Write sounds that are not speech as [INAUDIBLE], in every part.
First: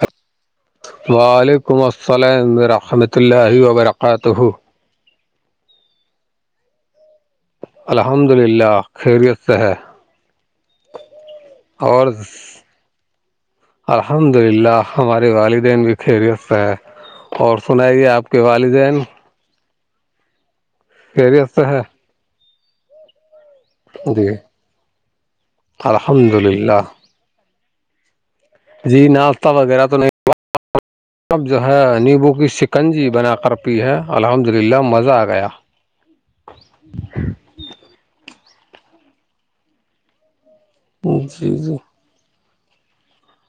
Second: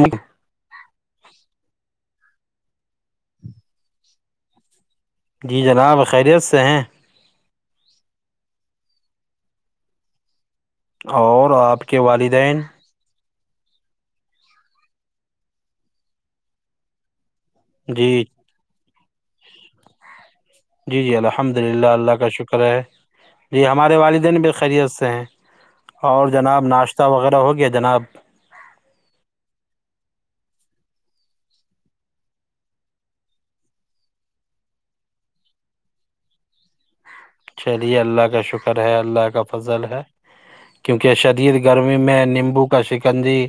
یک وعلیکم السلام رحمۃ اللہ وبرکاتہ جی جناب خیریت سے ہیں الحمد للہ خیریت سے ہے اور آپ کے اور والدین الحمد للہ ہمارے والدین بھی خیریت سے ہیں اور سنائیے جی آپ کے والدین جی جی خیریت الحمد سے ہے للہ اللہ کا شکر ہے جی ہمارے جی والدین بھی خیریت سے ہیں اور الحمد جناب للہ ناشتہ وغیرہ ہو گیا جناب جی ناشتہ وغیرہ تو نہیں اب جو ہے نیمبو کی شکنجی بنا کر پی ہے الحمد للہ مزہ آ گیا [INAUDIBLE] چلیے اللہ کا شکر ہے اللہ کا فضل ہے کیونکہ جی شدید جی گرمی میں نیمبو کا شکنجی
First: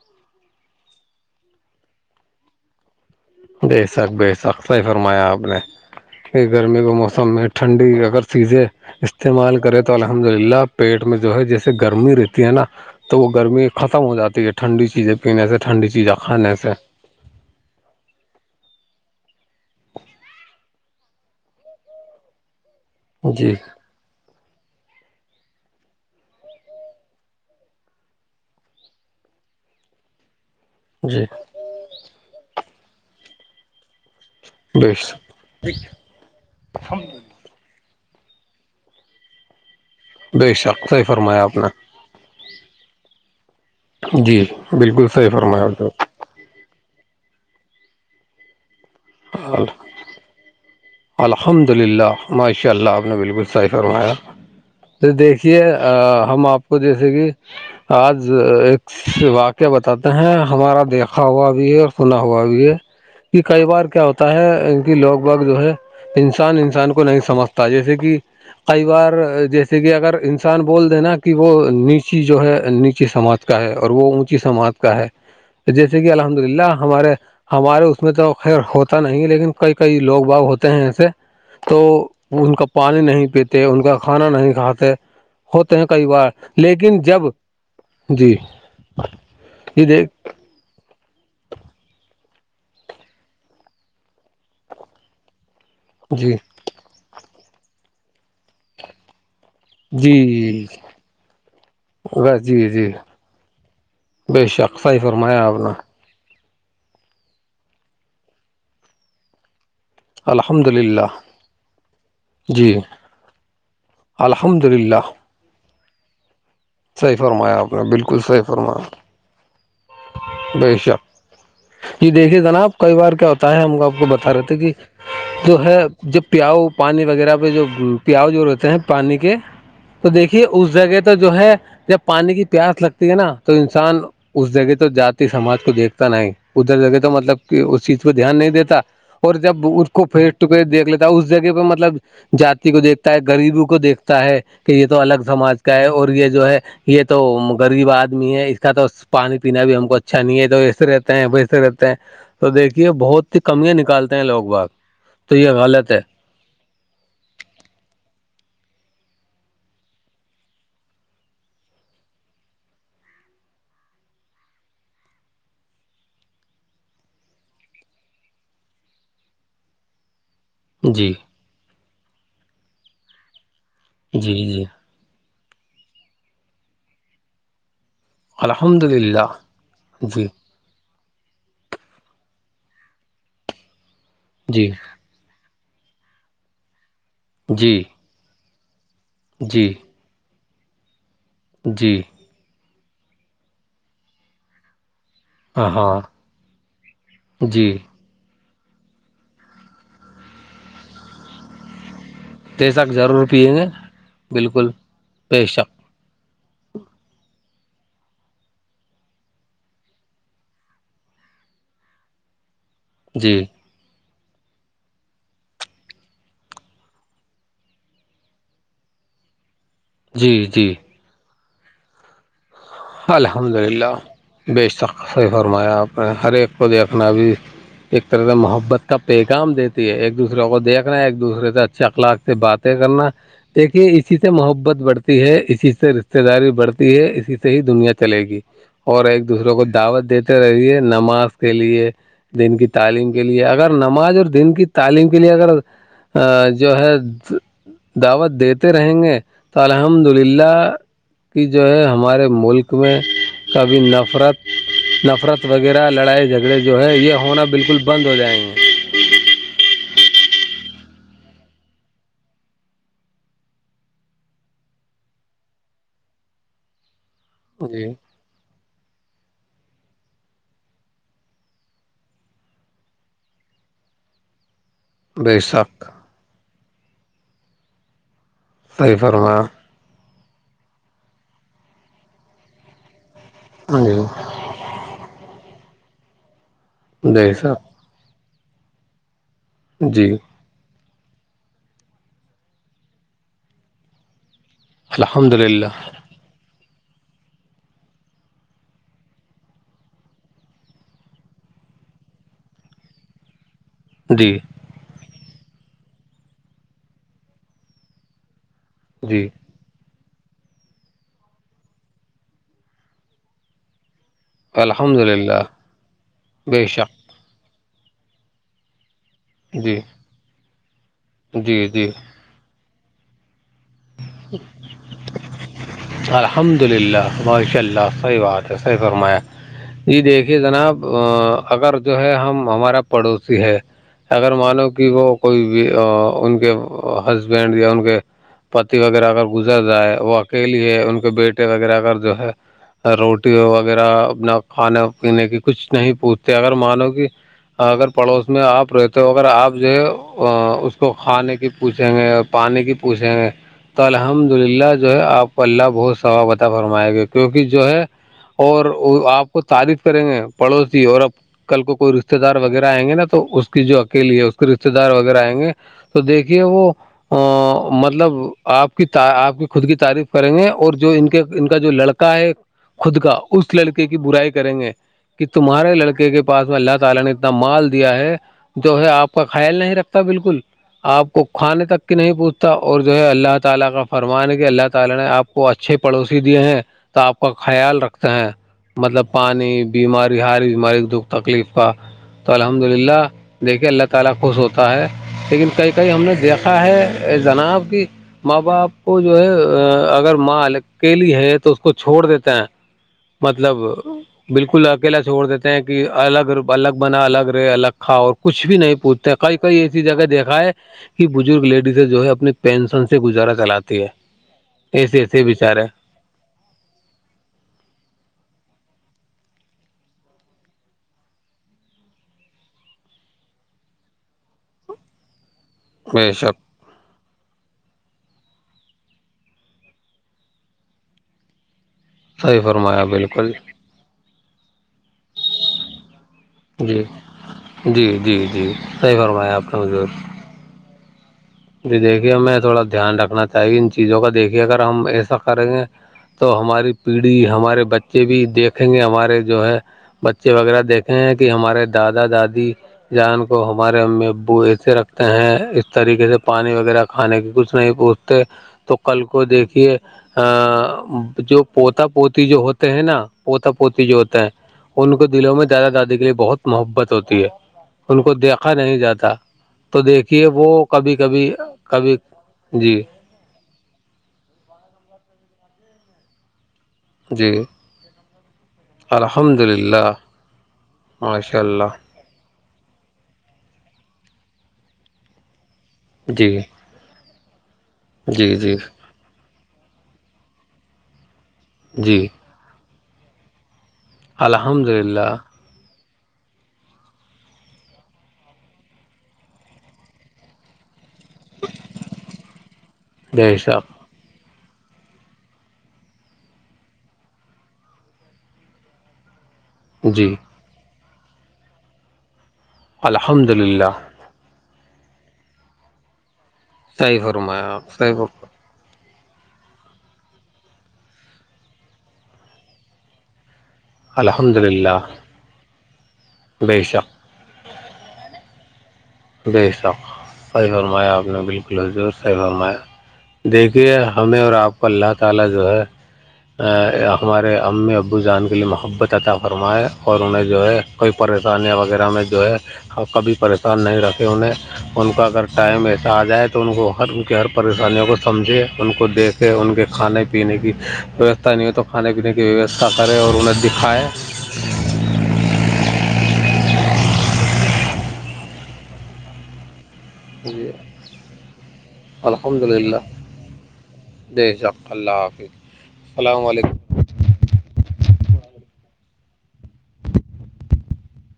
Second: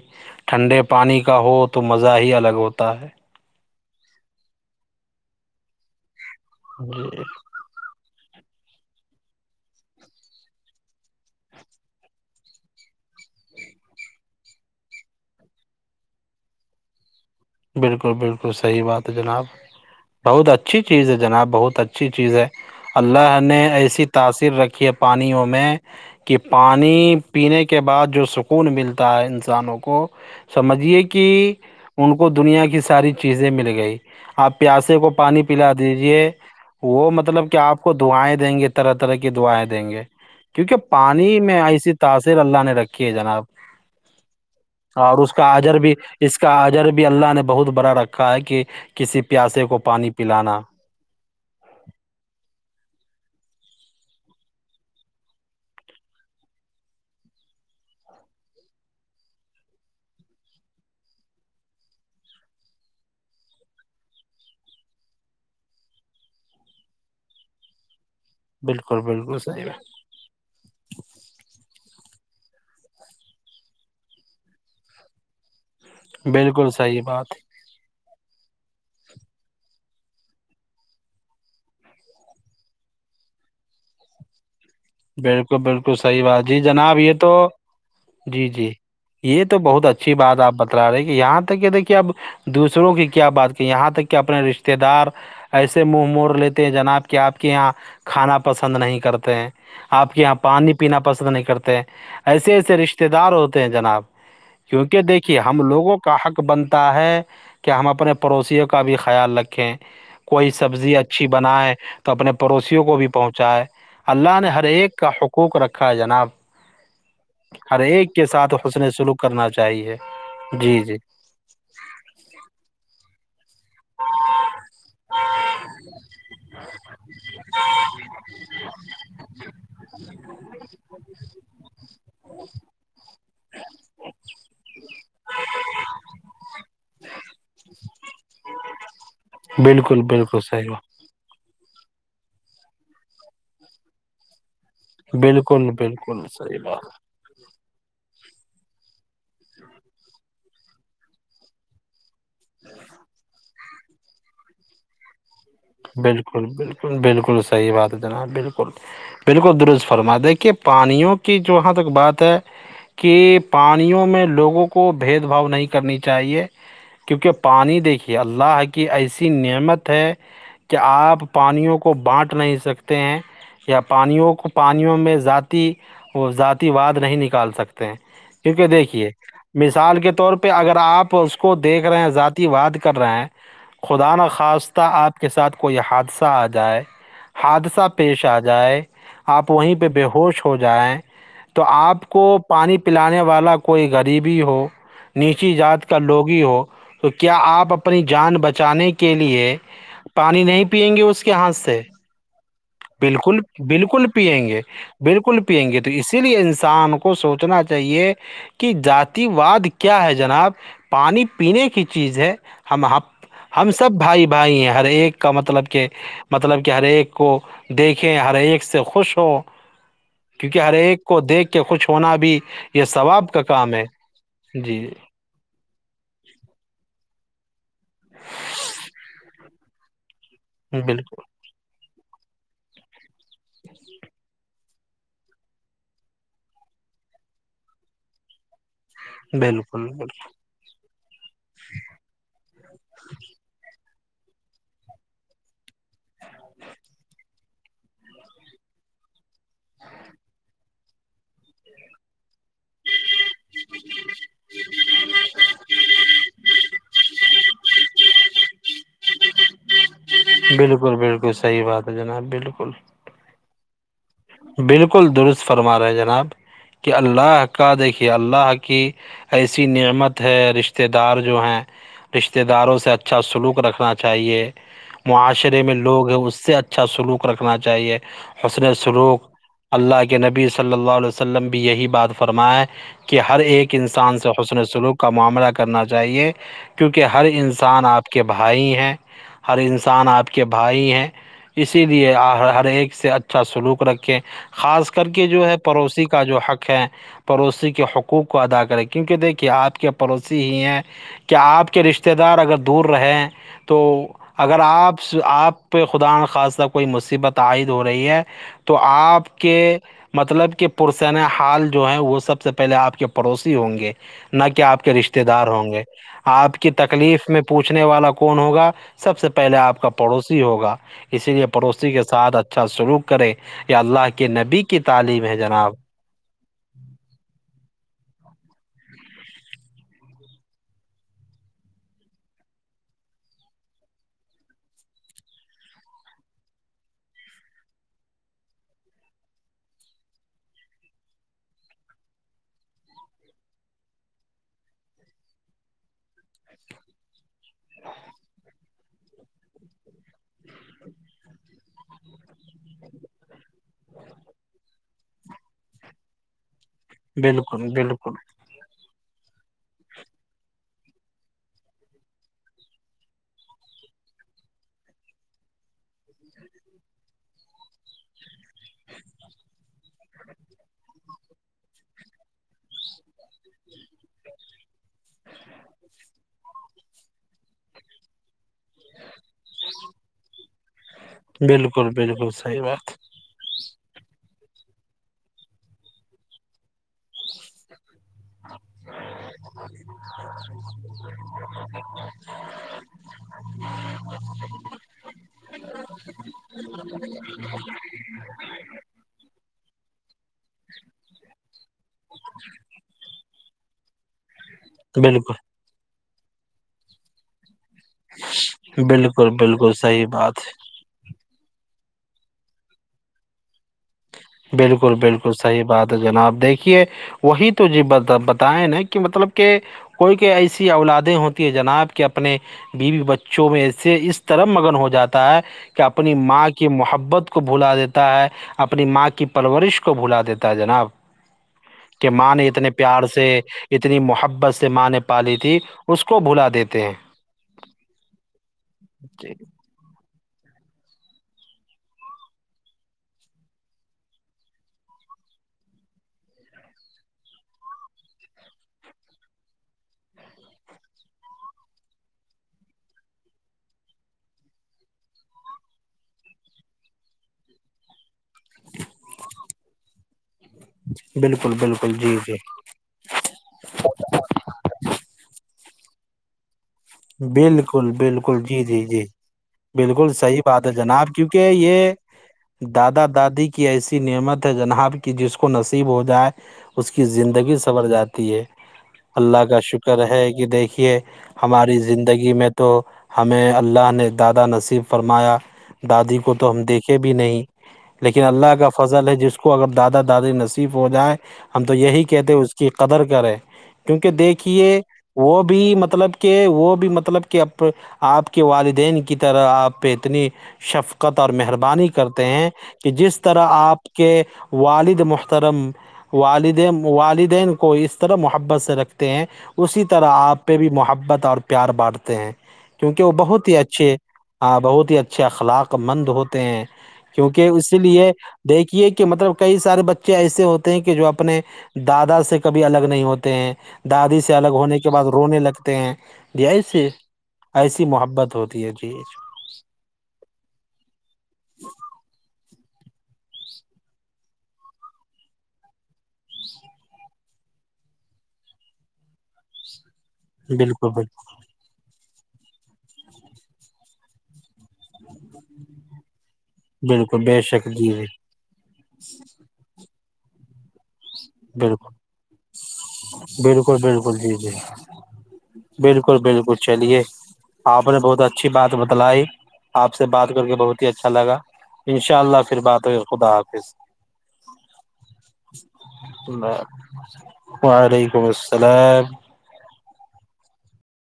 ٹھنڈے پانی کا ہو تو مزہ ہی الگ ہوتا ہے بے شک بے شک صحیح فرمایا آپ نے کہ گرمی کا موسم میں ٹھنڈی اگر سیزیں [UNINTELLIGIBLE] استعمال کرے تو الحمد للہ پیٹ میں جو ہے جیسے گرمی رہتی ہے نا تو وہ گرمی ختم ہو جاتی ہے ٹھنڈی چیزیں پینے سے ٹھنڈی چیزیں کھانے سے بالکل بالکل صحیح بات ہے جناب بہت اچھی چیز ہے جناب بہت اچھی چیز ہے اللہ جی نے ایسی تاثیر رکھی ہے پانیوں میں کہ پانی پینے کے بعد جو سکون ملتا ہے انسانوں کو سمجھیے جی کہ ان کو دنیا کی ساری چیزیں مل گئی آپ بے پیاسے کو پانی پلا دیجیے وہ مطلب کہ آپ اس کو دائیں دیں گے طرح طرح کی دائیں دیں گے بے کیونکہ شک صحیح پانی فرمایا آپ میں نے ایسی تاثر اللہ نے رکھی ہے جناب جی بالکل اور صحیح اس کا فرمایا اجر تھا بھی اس کا آجر بھی اللہ نے بہت بڑا رکھا ہے کہ کسی پیاسے کو پانی پلانا الحمد للہ ماشاء اللہ آپ نے بالکل صحیح فرمایا دیکھیے ہم آپ کو جیسے کہ آج ایک واقعہ بتاتے ہیں ہمارا دیکھا ہوا بھی ہے اور سنا ہوا بھی ہے کہ کئی بار کیا ہوتا ہے ان کی لوگ باگ جو ہے انسان انسان کو نہیں سمجھتا جیسے کہ کئی بالکل بار بالکل صحیح جیسے بات کہ اگر انسان بول دینا کہ وہ نیچی جو ہے نیچی سماعت کا ہے اور وہ اونچی سمات کا ہے جیسے کہ الحمد بالکل للہ صحیح ہمارے بات ہمارے اس میں تو خیر ہوتا نہیں لیکن کئی کئی لوگ باغ ہوتے ہیں ایے تو ان کا پانی نہیں پیتے ان کا کھانا نہیں کھاتے بالکل ہوتے ہیں بالکل کئی صحیح بار بات جی جناب لیکن یہ جب تو جی جی یہ تو بہت جی دیک اچھی بات آپ بتا رہے کہ یہاں تک کہ دیکھیے اب دوسروں کی کیا بات کہ یہاں تک کہ اپنے رشتے دار ایسے منہ جی مور لیتے ہیں جناب کہ آپ کے یہاں کھانا پسند نہیں کرتے ہیں آپ کے جی یہاں پانی پینا پسند نہیں کرتے بس ایسے جی ایسے جی رشتے دار ہوتے ہیں جناب بے شک صحیح کیونکہ دیکھیے فرمایا آپ ہم نے لوگوں کو کا حق بنتا ہے کہ ہم اپنے پڑوسیوں کا بھی خیال رکھیں کوئی الحمد سبزی للہ اچھی بنائے تو اپنے جی پڑوسیوں کو بھی پہنچائے اللہ نے ہر الحمد ایک للہ کا حقوق رکھا ہے جناب صحیح فرمایا آپ ہر نے ایک بالکل کے صحیح ساتھ حسن فرمایا سلوک کرنا چاہیے بے جی جی شک جی دیکھیے جناب کئی بار کیا ہوتا ہے ہم کو آپ کو بتا رہے تھے کہ جو ہے جب پیاؤ پانی وغیرہ پہ جو پیاؤ جو رہتے ہیں پانی کے تو دیکھیے اس جگہ تو جو ہے جب پانی کی پیاس لگتی ہے نا تو انسان اس جگہ تو جات سماج کو دیکھتا نہیں ادھر جگہ تو مطلب کہ اس چیز کو دھیان نہیں دیتا اور جب اس بالکل کو فیس بالکل صحیح ٹوفیس دیکھ بات لے تب اس جگہ پہ مطلب جاتی کو دیکتا ہے غریبی کو دیکھتا ہے کہ یہ تو الگ سماج بالکل کا ہے اور بالکل یہ جو صحیح ہے بات یہ تو غریب آدمی ہے اس کا تو پانی پینا بھی ہم کو اچھا نہیں ہے تو ایسے رہتے ہیں ویسے رہتے ہیں تو دیکھیے بہت ہی کمیاں نکالتے ہیں لوگ باگ تو یہ غلط ہے بالکل بالکل بالکل صحیح بات جناب بالکل بالکل درست فرما دیکھیے پانیوں کی جہاں تک بات ہے کہ پانیوں میں لوگوں کو بھید بھاؤ نہیں کرنی چاہیے کیونکہ پانی دیکھیے اللہ کی ایسی نعمت ہے کہ جی آپ پانیوں کو بانٹ نہیں سکتے ہیں یا جی پانیوں کو جی پانیوں میں ذات کی وہ ذاتی واد نہیں نکال سکتے کیونکہ الحمد دیکھیے للہ مثال کے جی طور پر پے اگر آپ اس کو دیکھ رہے ہیں ذاتی واد کر رہے ہیں خدا نا جی خاصتا آپ کے ساتھ کوئی حادثہ آ جائے جی حادثہ پیش آ جائے آپ جی وہیں پہ بے ہوش ہو جائیں تو جی آپ کو پانی پلانے والا کوئی غریبی ہو نیچی ہاں ذات کا ہاں لوگی ہو تو کیا جی آپ اپنی جان بچانے کے لیے پانی نہیں پئیں گے اس کے ہاتھ سے تیزک ضرور بالکل پیئیں گے بالکل پییں گے بالکل بالکل بے شک پییں گے تو اسی لیے انسان کو سوچنا چاہیے کہ جاتی واد کیا ہے جناب پانی پینے کی چیز ہے ہم ہم جی ہم سب بھائی بھائی ہیں ہر ایک کا مطلب کہ مطلب کہ ہر ایک کو دیکھیے ہر ایک سے خوش ہوں جی کیونکہ ہر جی ایک کو دیکھ کے خوش ہونا بھی یہ ثواب کا کام ہے الحمدللہ بے جی شک صحیح فرمایا آپ نے ہر ایک کو دیکھنا بھی ایک طرح سے محبت کا پیغام دیتے ایک دوسرے کو دیکھ رہے ہیں ایک بالکل دوسرے سے اچھے اخلاق سے باتیں کرنا دیکھیے اسی سے محبت بڑھتی ہے اسی سے رشتے داری بڑھتی ہے اسی سے ہی دنیا چلے گی اور ایک دوسرے کو بالکل دعوت بالکل دیتے رہیے نماز کے لیے دین کی تعلیم کے لیے اگر نماز اور دین کی تعلیم کے لیے اگر ا جو ہے دعوت دیتے رہیں گے تو الحمد للہ کی جو ہے ہمارے ملک میں کبھی نفرت نفرت وغیرہ لڑائی جھگڑے جو ہے یہ ہونا بالکل بند ہو جائیں گے بالکل بالکل صحیح بات ہے جناب بالکل بالکل درست فرما رہے ہیں جناب کہ اللہ کا جی دیکھیے اب اللہ کی ایسی نعمت ہے رشتے دار جو ہیں رشتہ داروں سے اچھا سلوک رکھنا چاہیے بے معاشرے میں شک لوگ ہیں اس سے اچھا سلوک رکھنا چاہیے حسلے صحیح سلوک فرمایا اللہ کے نبی صلی اللہ علیہ وسلم بھی یہی بات فرمائے کہ ہر ایک جی انسان سے اس نے سلوک کا معاملہ کرنا چاہیے کیونکہ ہر جی صاحب انسان آپ کے بھائی ہیں ہر انسان جی آپ کے بھائی ہیں اسی لیے ہر ایک سے اچھا سلوک رکھیں خاص کر کے الحمد جو ہے للہ پڑوسی کا جو حق ہے پڑوسی کے حقوق کو ادا کرے کیونکہ دیکھیے آپ کے پڑوسی ہی ہیں کہ آپ کے رشتے دار اگر دور رہیں تو جی اگر آپ آپ پہ خدا ناخاستہ کوئی مصیبت عائد ہو رہی ہے تو تو جی آپ کے مطلب کہ پرسینہ حال جو ہے وہ سب سے پہلے آپ کے پڑوسی ہوں گے نہ کہ آپ کے الحمد رشتے للہ دار ہوں گے آپ بے کی شک تکلیف میں پوچھنے والا کون ہوگا سب سے پہلے جی آپ کا پڑوسی ہوگا یہ اسی لیے جی جی پڑوسی کے ساتھ اچھا سلوک کرے یہ اللہ کے نبی کی تعلیم ہے جناب الحمد للہ ماشاء اللہ صحیح بات ہے صحیح فرمایا جی دیکھیے جناب اگر جو ہے ہم ہمارا پڑوسی ہے اگر مانو کہ وہ کوئی بھی ان کے ہسبنڈ یا ان کے پتی وغیرہ اگر گزر رہا ہے وہ اکیلی ہے ان کے بیٹے وغیرہ اگر جو ہے روٹی وغیرہ اپنا کھانے پینے کی کچھ نہیں پوچھتے اگر مانو کہ اگر پڑوس میں آپ رہتے ہو اگر آپ جو ہے اس کو کھانے کی پوچھیں گے پانی کی پوچھیں گے تو الحمد للہ جو ہے آپ اللہ بہت ثوااب آتا فرمائے گے کیونکہ بالکل جو ہے بالکل اور آپ کو تعریف کریں گے پڑوسی اور کل کو کوئی رشتے دار وغیرہ آئیںے نا تو اس کی جو اکیلی ہے اس کے رشتے دار وغیرہ آئیں گے تو دیکھیے وہ ا مطلب آپ کی آپ کی خود کی تعریف کریں گے اور جو ان کے ان کا جو لڑکا ہے خود کا اس لڑکے کی برائی کریں گے کہ تمہارے لڑکے کے پاس میں اللہ تلا نے اتنا مال دیا ہے جو ہے آپ کا خیال نہیں رکھتا بالکل آپ کو کھانے تک بالکل کی نہیں بالکل پوچھتا صحیح اور جو بات ہے اللہ تلا کا فرمان ہے کہ اللہ تلا نے آپ کو اچھے پڑوسی دیے ہیں تو آپ کا خیال رکھ ہیں مطلب پانی بیماری ہاری بیماری دکھ تکلیف کا تو ال الحمد للہ دیکھیے اللہ تلا خوش ہوتا ہے لیکن کئی کئی ہم نے دیکھا ہے جناب کی ماں باپ کو جو ہے اگر ماں اکیلی ہے تو اس کو چھوڑ دیتا ہے مطلب بالکل اکیلا چھوڑ بالکل دیتے ہیں کہ الگ الگ بنا الگ رہے الگ کہو اور کچھ بھی نہیں پوچھتے بالکل کئی کئی بالکل ایسی جگہ صحیح دیکھا بات ہے یہ بزرگ لیڈیز جو ہے اپنی پینشن سے گزارا چلاتی ہے بالکل ایسے ایسے بالکل صحیح بچارے بات جناب دیکھیے وہی تو جی بتائے نا کہ مطلب کہ کوئی کوئی ایسی اولادیں ہوتی ہیں جناب کے اپنے بیوی بچوں میں ای سے اس طرح مگن ہو جاتا ہے کہ بے اپنی شک ماں کی محبت کو بھلا دیتا ہے اپنی ماں کی پرورش کو بھلا دیتا ہے جناب کہ ماں صحیح نے اتنے فرمایا پیار سے بالکل اتنی محبت سے ماں نے پلی تھی اس کو بھلا دیتے جی ہیں جی جی جی صحیح [UNINTELLIGIBLE] جی دیکھیے ہمیں تھوڑا دھیان رکھنا چاہیے ان چیزوں کا دیکھیے اگر ہم ایسا کریں گے تو ہماری پیڑھی ہمارے بچے بھی دیکھیں گے ہمارے جو ہے بچے وغیرہ دیکھے ہیں کہ ہمارے دادا دادی جان کو ہمارے امی ابو ایسے رکھتے ہیں اس طریقے سے پانی وغیرہ کھانے کی کچھ نہیں پوچھتے تو کل کو دیکھیے جو بالکل پوتا بالکل جی پوتی جی جو ہوتا ہیں نا پوتا پوتی جو ہوتا ہیں ان کو دلوں میں دادا دادی کے لیے بہت محبت ہوتی ہے بالکل ان کو بالکل دیکھا جی نہیں جی جی جاتا تو بالکل دیکھیے صحیح وہ بات ہے کبھی جناب بھی کیونکہ یہ کبھی جی دادا دادی کی ایسی نعمت ہے جناب کی جس کو نصیب ہو جائے اس کی جی زندگی سور جاتی ہے الحمد اللہ کا للہ شکر ہے کہ دیکھیے ماشاء اللہ ہماری زندگی میں تو ہمیں اللہ نے دادا نصیب فرمایا دادی جی کو تو ہم دیکھے بھی نہیں لیکن جی اللہ جی کا فضل ہے جس کو اگر دادا دادی نصیف ہو جائے ہم تو یہی جی کہتے اس کی قدر کرے کیونکہ الحمد دیکھیے للہ وہ بھی بھی مطلب کہ وہ بھی مطلب کہ آپ کے والدین کی طرح آپ پہ اتنی شفق اور مہربانی کرتے ہیں کہ جس بے طرح شک آپ کے والد محترم والدین والدین کو اس طرح محبت سے رکھتے ہیں اسی طرح جی آپ پہ بھی محبت اور پیار بانٹتے ہیں کیونکہ وہ الحمد بہت ہی للہ اچھے ہاں بہت ہی اچھے اخلاق مند ہوتے ہیں صحیح کیونکہ فرمایا آپ اسی صحیح لیے فرما دیکھیے کہ مطلب کئی سارے بچے ایسے ہوتے ہیں کہ جو اپنے دادا سے کبھی الگ نہیں ہوتے ہیں دادی سے الحمد الگ للہ ہونے کے بعد رونے لگتے ہیں بے جیسے شک ایسی محبت ہوتی ہے جی بے شخ سی فرمایا آپ نے بالکل حضور ساہی فرمایا دیکھیے ہمیں اور آپ کو اللہ تعالی جو ہے ہمارے ا ابو زان کے لیے محبت عطا فرمایا اور انہیں جو ہے بالکل کوئی بالکل پریشانیاں وغیرہ میں جو ہے کبھی پریشان نہیں رکھ کہ انہیں ان کا اگر ٹائم ایسا آ جائے تو ان کو ہر ان کی بالکل ہر بے شک پریشانیوں جی کو جی سمجھے ان کو دیکھے ان کے کھانے پینے کی پت نہیں ہو تو کھانے بالکل پینے کی ویوستھا کرے اور انہیں دکھائے ج جی جی بالکل بالکل چلیے آپ نے بہت اچھی بات بتلائی آپ سے بات کر جی کے بہت ہی اچھا لگا ان شاء اللہ پھر بات ہوئی خدا حافظ دے جک اللہ حافظ السلام علیکم اللہ وعلیکم السلام [INAUDIBLE]